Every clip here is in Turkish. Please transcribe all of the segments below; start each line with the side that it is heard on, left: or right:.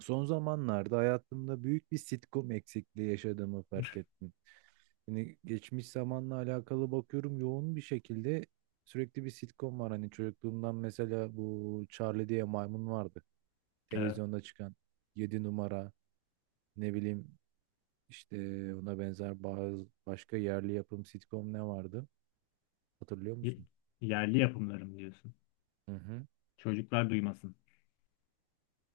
right: Son zamanlarda hayatımda büyük bir sitcom eksikliği yaşadığımı fark ettim. Hani geçmiş zamanla alakalı bakıyorum yoğun bir şekilde sürekli bir sitcom var. Hani çocukluğumdan mesela bu Charlie diye maymun vardı.
left: Evet.
right: Televizyonda çıkan 7 numara, ne bileyim işte ona benzer bazı başka yerli yapım sitcom ne vardı? Hatırlıyor
left: Y-
right: musun?
left: Yerli yapımlarım diyorsun.
right: Hı hı.
left: Çocuklar duymasın.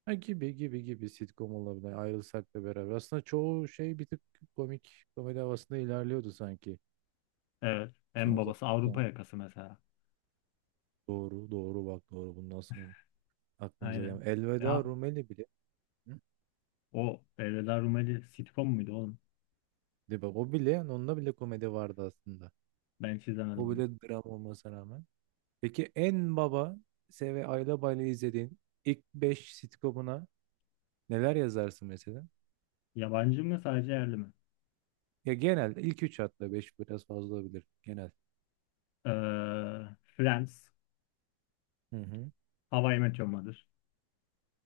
right: Ha, gibi gibi gibi sitcom olabilir. Ayrılsak da beraber. Aslında çoğu şey bir tık komik, komedi havasında ilerliyordu sanki.
left: Evet. En
right: Son
left: babası Avrupa
right: zamanlarda.
left: yakası mesela.
right: Doğru, doğru bak, doğru. Bundan nasıl aklımıza
left: Aynen.
right: gelmiyor. Elveda
left: Ya,
right: Rumeli bile. Hı?
left: o Elveda Rumeli sitcom muydu oğlum?
right: De bak, o bile, yani onda bile komedi vardı aslında.
left: Ben hiç izlemedim
right: O
left: onu.
right: bile dram olmasına rağmen. Peki en baba Se ve Ayla Bayla izlediğin ilk 5 sitcomuna neler yazarsın mesela?
left: Yabancı mı sadece yerli mi?
right: Ya, genel ilk 3 hatta 5 biraz fazla olabilir. Genel.
left: Ee, Friends.
right: Hı hı.
left: How I Met Your Mother.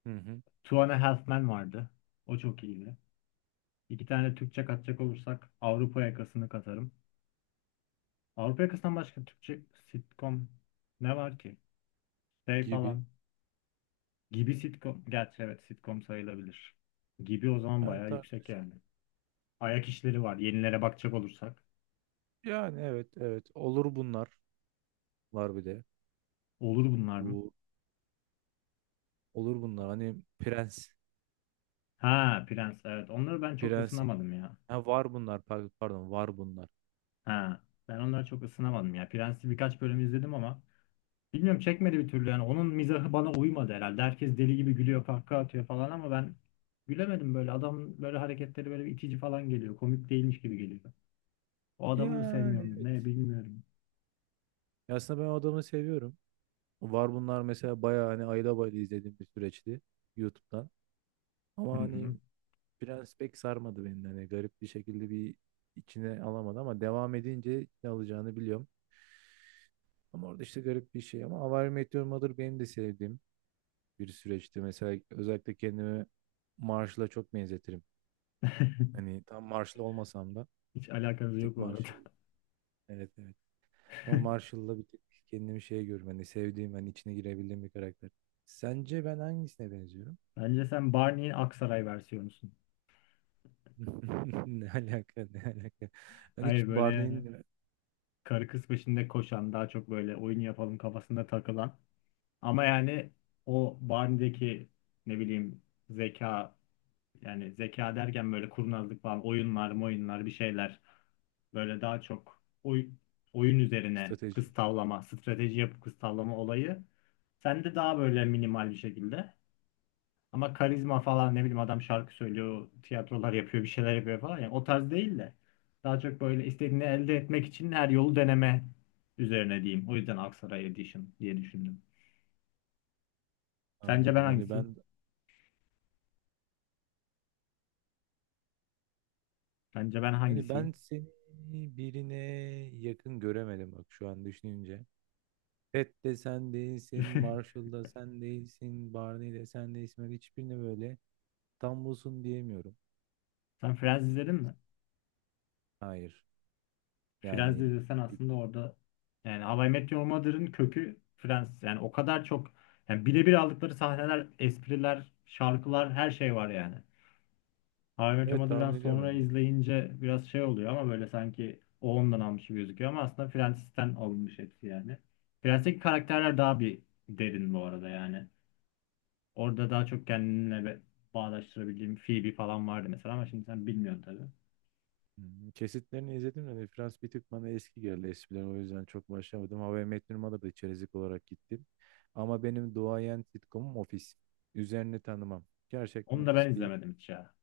right: Hı hı.
left: Two and a Half Men vardı. O çok iyiydi. İki tane Türkçe katacak olursak Avrupa yakasını katarım. Avrupa yakasından başka Türkçe sitcom ne var ki? Şey
right: Gibi.
left: falan. Gibi sitcom. Gerçi evet sitcom sayılabilir. Gibi o zaman
right: Yani
left: bayağı yüksek
right: tartışılır.
left: yani. Ayak işleri var. Yenilere bakacak olursak.
right: Yani evet, evet. Olur bunlar var bir de.
left: Olur bunlar mı?
right: Bu, olur bunlar. Hani prens.
left: Ha, Prens evet. Onları ben çok
right: Prensin.
left: ısınamadım ya.
right: Ha, var bunlar pardon, var bunlar.
left: Ha, ben onları çok ısınamadım ya. Prens'i birkaç bölüm izledim ama bilmiyorum çekmedi bir türlü yani. Onun mizahı bana uymadı herhalde. Herkes deli gibi gülüyor, kahkaha atıyor falan ama ben gülemedim böyle. Adamın böyle hareketleri böyle bir itici falan geliyor. Komik değilmiş gibi geliyor. O adamı mı
right: Yani
left: sevmiyorum
right: evet.
left: ne bilmiyorum.
right: Ya, aslında ben o adamı seviyorum. Var bunlar mesela bayağı hani ayda bayda izlediğim bir süreçti YouTube'dan.
left: Hı
right: Ama
left: hı.
right: hani Prens pek sarmadı beni. Hani garip bir şekilde bir içine alamadı ama devam edince ne alacağını biliyorum. Ama orada işte garip bir şey. Ama How I Met Your Mother benim de sevdiğim bir süreçti. Mesela özellikle kendimi Marshall'a çok benzetirim. Hani tam Marshall olmasam da
left: Hiç alakanız
right: bir
left: yok
right: tık
left: bu arada.
right: Marshall. Evet, evet. Ama Marshall'la bir tık kendimi şey görüyorum. Hani sevdiğim, hani içine girebildiğim bir karakter. Sence ben hangisine benziyorum?
left: Bence sen Barney'in Aksaray versiyonusun.
right: Ne alaka, ne alaka? Ben
left: Hayır
right: hiç
left: böyle yani
right: Barney'nin
left: karı kız peşinde koşan, daha çok böyle oyun yapalım kafasında takılan. Ama yani o Barney'deki ne bileyim zeka, yani zeka derken böyle kurnazlık falan, oyunlar, oyunlar bir şeyler. Böyle daha çok oyun üzerine
right: strateji
left: kız tavlama, strateji yapıp kız tavlama olayı. Sen de daha böyle minimal bir şekilde. Ama karizma falan ne bileyim adam şarkı söylüyor, tiyatrolar yapıyor, bir şeyler yapıyor falan. Yani o tarz değil de daha çok böyle istediğini elde etmek için her yolu deneme üzerine diyeyim. O yüzden Aksaray Edition diye düşündüm. Sence ben
right: anladım. Hani
left: hangisiyim?
right: ben
left: Bence ben
right: yani ben
left: hangisiyim?
right: seni birine yakın göremedim bak, şu an düşününce. Ted de sen değilsin, Marshall da sen değilsin, Barney de sen değilsin. Ben hiçbirine böyle tam busun diyemiyorum.
left: Sen Friends izledin mi?
right: Hayır.
left: Friends
right: Yani
left: izlesen
right: bir-
left: aslında orada yani How I Met Your Mother'ın kökü Friends. Yani o kadar çok yani birebir aldıkları sahneler, espriler, şarkılar her şey var yani. How I Met Your
right: evet,
left: Mother'dan
right: tahmin ediyorum
left: sonra
right: hani.
left: izleyince biraz şey oluyor ama böyle sanki o ondan almış gibi gözüküyor ama aslında Friends'ten alınmış hepsi yani. Friends'teki karakterler daha bir derin bu arada yani. Orada daha çok kendimle bağdaştırabildiğim Phoebe falan vardı mesela ama şimdi sen bilmiyorsun tabii.
right: Kesitlerini izledim de Frans bir tık bana eski geldi eskiden, o yüzden çok başlamadım. How I Met Your Mother'da da içerik olarak gittim. Ama benim duayen sitcomum Office. Üzerini tanımam. Gerçekten
left: Onu da
right: Office
left: ben
right: bir
left: izlemedim hiç ya.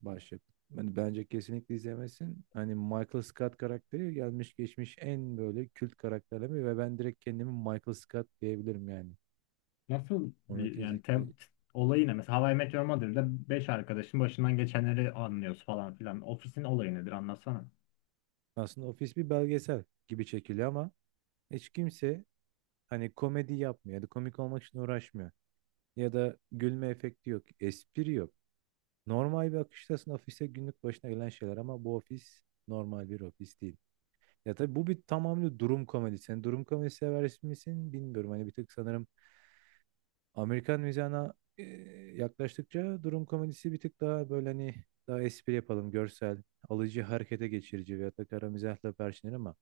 right: başyapıt. Yani bence kesinlikle izlemesin. Hani Michael Scott karakteri gelmiş geçmiş en böyle kült karakterleme ve ben direkt kendimi Michael Scott diyebilirim yani.
left: Nasıl
right: Onu
left: bir- yani
right: kesinlikle,
left: tem, t- olayı ne? Mesela How I Met Your Mother'da 5 arkadaşın başından geçenleri anlıyoruz falan filan. Ofis'in olayı nedir anlatsana.
right: aslında Office bir belgesel gibi çekiliyor ama hiç kimse hani komedi yapmıyor ya da komik olmak için uğraşmıyor. Ya da gülme efekti yok, espri yok. Normal bir akıştasın, ofise günlük başına gelen şeyler ama bu ofis normal bir ofis değil. Ya tabii bu bir tamamıyla durum komedisi. Yani durum komedisi sever misin bilmiyorum. Hani bir tık sanırım Amerikan mizahına yaklaştıkça durum komedisi bir tık daha böyle hani daha espri yapalım, görsel, alıcı harekete geçirici veya da kara mizahla perçinler ama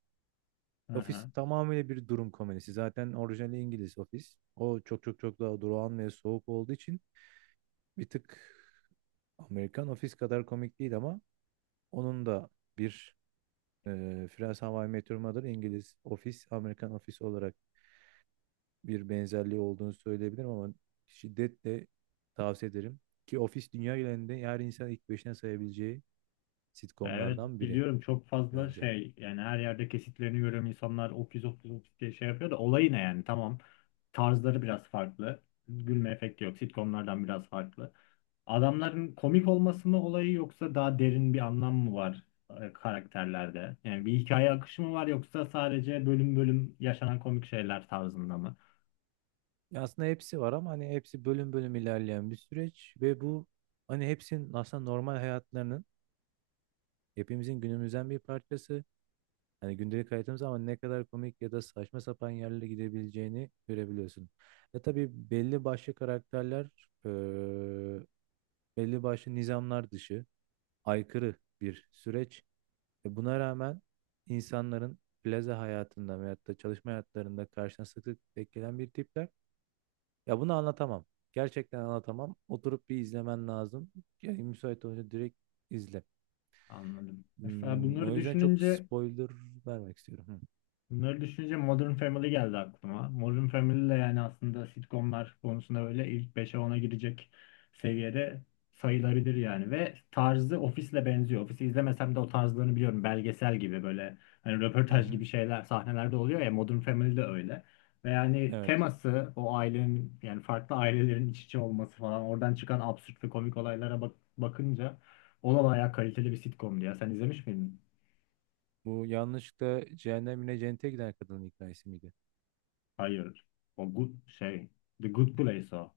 left: Hı
right: Office
left: hı.
right: tamamıyla bir durum komedisi. Zaten orijinali İngiliz Office. O çok çok çok daha durağan ve soğuk olduğu için bir tık Amerikan Office kadar komik değil ama onun da bir e, Friends, How I Met Your Mother, İngiliz Office, Amerikan Office olarak bir benzerliği olduğunu söyleyebilirim ama şiddetle tavsiye ederim. Ki Office dünya genelinde yer, insan ilk beşine sayabileceği
left: Ya evet
right: sitcomlardan biri
left: biliyorum çok fazla
right: bence.
left: şey yani her yerde kesitlerini görüyorum, insanlar okuz okuz okuz diye şey yapıyor da olay ne yani. Tamam, tarzları biraz farklı, gülme efekti yok sitcomlardan biraz farklı, adamların komik olması mı olayı yoksa daha derin bir anlam mı var karakterlerde, yani bir hikaye akışı mı var yoksa sadece bölüm bölüm yaşanan komik şeyler tarzında mı?
right: Ya, aslında hepsi var ama hani hepsi bölüm bölüm ilerleyen bir süreç ve bu hani hepsinin aslında normal hayatlarının, hepimizin günümüzden bir parçası. Hani gündelik hayatımız ama ne kadar komik ya da saçma sapan yerlere gidebileceğini görebiliyorsun. Ve tabii belli başlı karakterler, eee, belli başlı nizamlar dışı, aykırı bir süreç. Ve buna rağmen insanların plaza hayatında veyahut da çalışma hayatlarında karşına sık sık denk gelen bir tipler. Ya bunu anlatamam. Gerçekten anlatamam. Oturup bir izlemen lazım. Yani müsait olunca direkt izle.
left: Anladım. Mesela bunları
right: O yüzden çok
left: düşününce,
right: spoiler vermek istiyorum.
left: bunları düşününce Modern Family geldi aklıma. Modern Family de yani aslında sitcomlar konusunda böyle ilk beşe ona girecek seviyede sayılarıdır yani. Ve tarzı Office'le benziyor. Office'i izlemesem de o tarzlarını biliyorum. Belgesel gibi böyle hani
right: Hı hı.
left: röportaj
right: Hı.
left: gibi şeyler sahnelerde oluyor ya, Modern Family de öyle. Ve yani
right: Evet.
left: teması o ailenin, yani farklı ailelerin iç içe olması falan, oradan çıkan absürt ve komik olaylara bak, bakınca o da bayağı kaliteli bir sitcomdu ya. Sen izlemiş miydin?
right: Bu yanlışlıkla cehennemine, cennete giden kadının hikayesi miydi?
left: Hayır. O good şey. The Good Place o.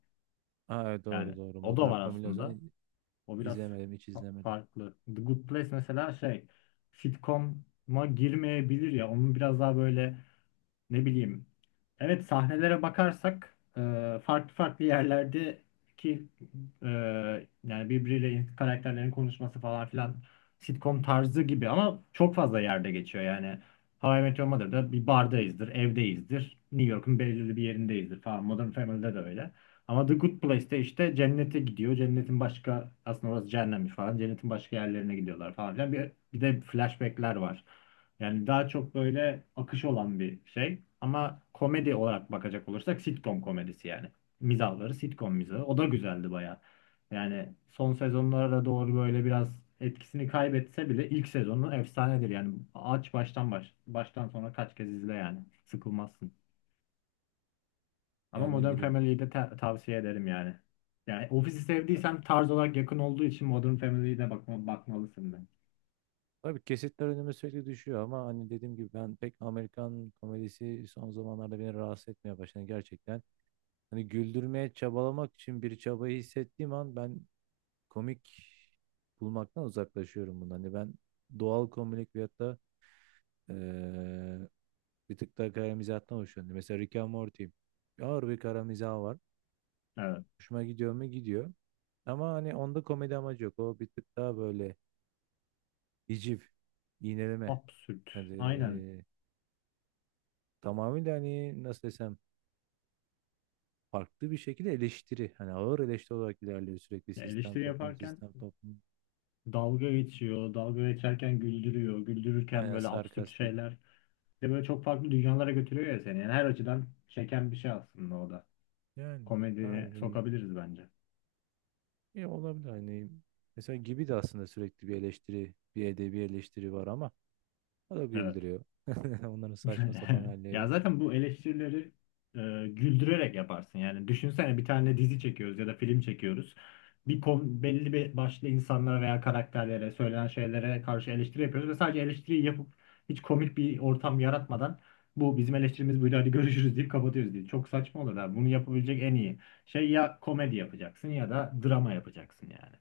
right: Aa, evet,
left: Yani
right: doğru doğru.
left: o da
right: Modern
left: var
right: Family o
left: aslında.
right: zaman
left: O biraz
right: izlemedim, hiç izlemedim.
left: farklı. The Good Place mesela şey sitcom'a girmeyebilir ya. Onun biraz daha böyle ne bileyim. Evet sahnelere bakarsak farklı farklı yerlerdeki, e, yani birbiriyle karakterlerin konuşması falan filan sitcom tarzı gibi ama çok fazla yerde geçiyor yani. How I Met Your Mother'da bir bardayızdır, evdeyizdir, New York'un belirli bir yerindeyizdir falan. Modern Family'de de öyle. Ama The Good Place'te işte cennete gidiyor. Cennetin başka, aslında orası cehennemmiş falan. Cennetin başka yerlerine gidiyorlar falan filan. Bir de flashback'ler var. Yani daha çok böyle akış olan bir şey. Ama komedi olarak bakacak olursak sitcom komedisi yani. Mizahları sitcom mizahı. O da güzeldi bayağı. Yani son sezonlara doğru böyle biraz etkisini kaybetse bile ilk sezonu efsanedir. Yani aç baştan baş. Baştan sonra kaç kez izle yani. Sıkılmazsın. Ama
right: Yani ne
left: Modern
right: bileyim.
left: Family'yi de tavsiye ederim yani. Yani Office'i
right: Ya,
left: sevdiysen tarz olarak yakın olduğu için Modern Family'ye de bakmalısın ben.
right: tabii kesitler önüme sürekli düşüyor ama hani dediğim gibi ben pek Amerikan komedisi son zamanlarda beni rahatsız etmeye başladı gerçekten. Hani güldürmeye çabalamak için bir çabayı hissettiğim an ben komik bulmaktan uzaklaşıyorum bundan. Hani ben doğal komik veyahut da eee, bir tık daha kara mizahtan hoşlanıyorum. Mesela Rick and Morty. Ağır bir kara mizah var.
left: Evet.
right: Hoşuma gidiyor mu? Gidiyor. Ama hani onda komedi amacı yok. O bir tık daha böyle hiciv, iğneleme.
left: Absürt.
right: Hani
left: Aynen.
right: tamamıyla, hani nasıl desem, farklı bir şekilde eleştiri. Hani ağır eleştiri olarak ilerliyor sürekli,
left: Ya
right: sistem,
left: eleştiri
right: toplum,
left: yaparken
right: sistem, toplum.
left: dalga geçiyor. Dalga geçerken güldürüyor. Güldürürken
right: Aynen,
left: böyle absürt
right: sarkastik.
left: şeyler. Bir de böyle çok farklı dünyalara götürüyor ya seni. Yani her açıdan çeken bir şey aslında o da.
right: Yani
left: Komediye
right: hani, hani
left: sokabiliriz bence.
right: e, olabilir hani mesela Gibi de aslında sürekli bir eleştiri, bir edebi eleştiri var ama o da
left: Evet.
right: güldürüyor. Onların saçma sapan
left: Ya
right: halleri.
left: zaten bu eleştirileri e, güldürerek yaparsın. Yani düşünsene bir tane dizi çekiyoruz ya da film çekiyoruz. Belli bir başlı insanlara veya karakterlere, söylenen şeylere karşı eleştiri yapıyoruz ve sadece eleştiriyi yapıp hiç komik bir ortam yaratmadan bu bizim eleştirimiz buydu hadi görüşürüz deyip kapatıyoruz diye. Çok saçma olur da, bunu yapabilecek en iyi şey ya komedi yapacaksın ya da drama yapacaksın yani.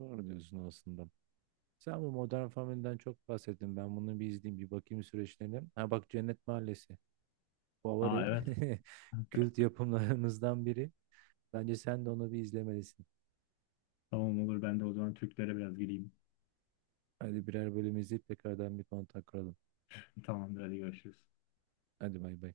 right: Doğru diyorsun aslında. Sen bu Modern Family'den çok bahsettin. Ben bunu bir izleyeyim, bir bakayım süreçlerine. Ha bak, Cennet Mahallesi.
left: Aa
right: Favori
left: evet.
right: kült yapımlarımızdan biri. Bence sen de onu bir izlemelisin.
left: Tamam olur, ben de o zaman Türklere biraz gireyim.
right: Hadi birer bölüm izleyip tekrardan bir kontak kuralım.
left: Tamamdır, hadi görüşürüz.
right: Hadi bay bay.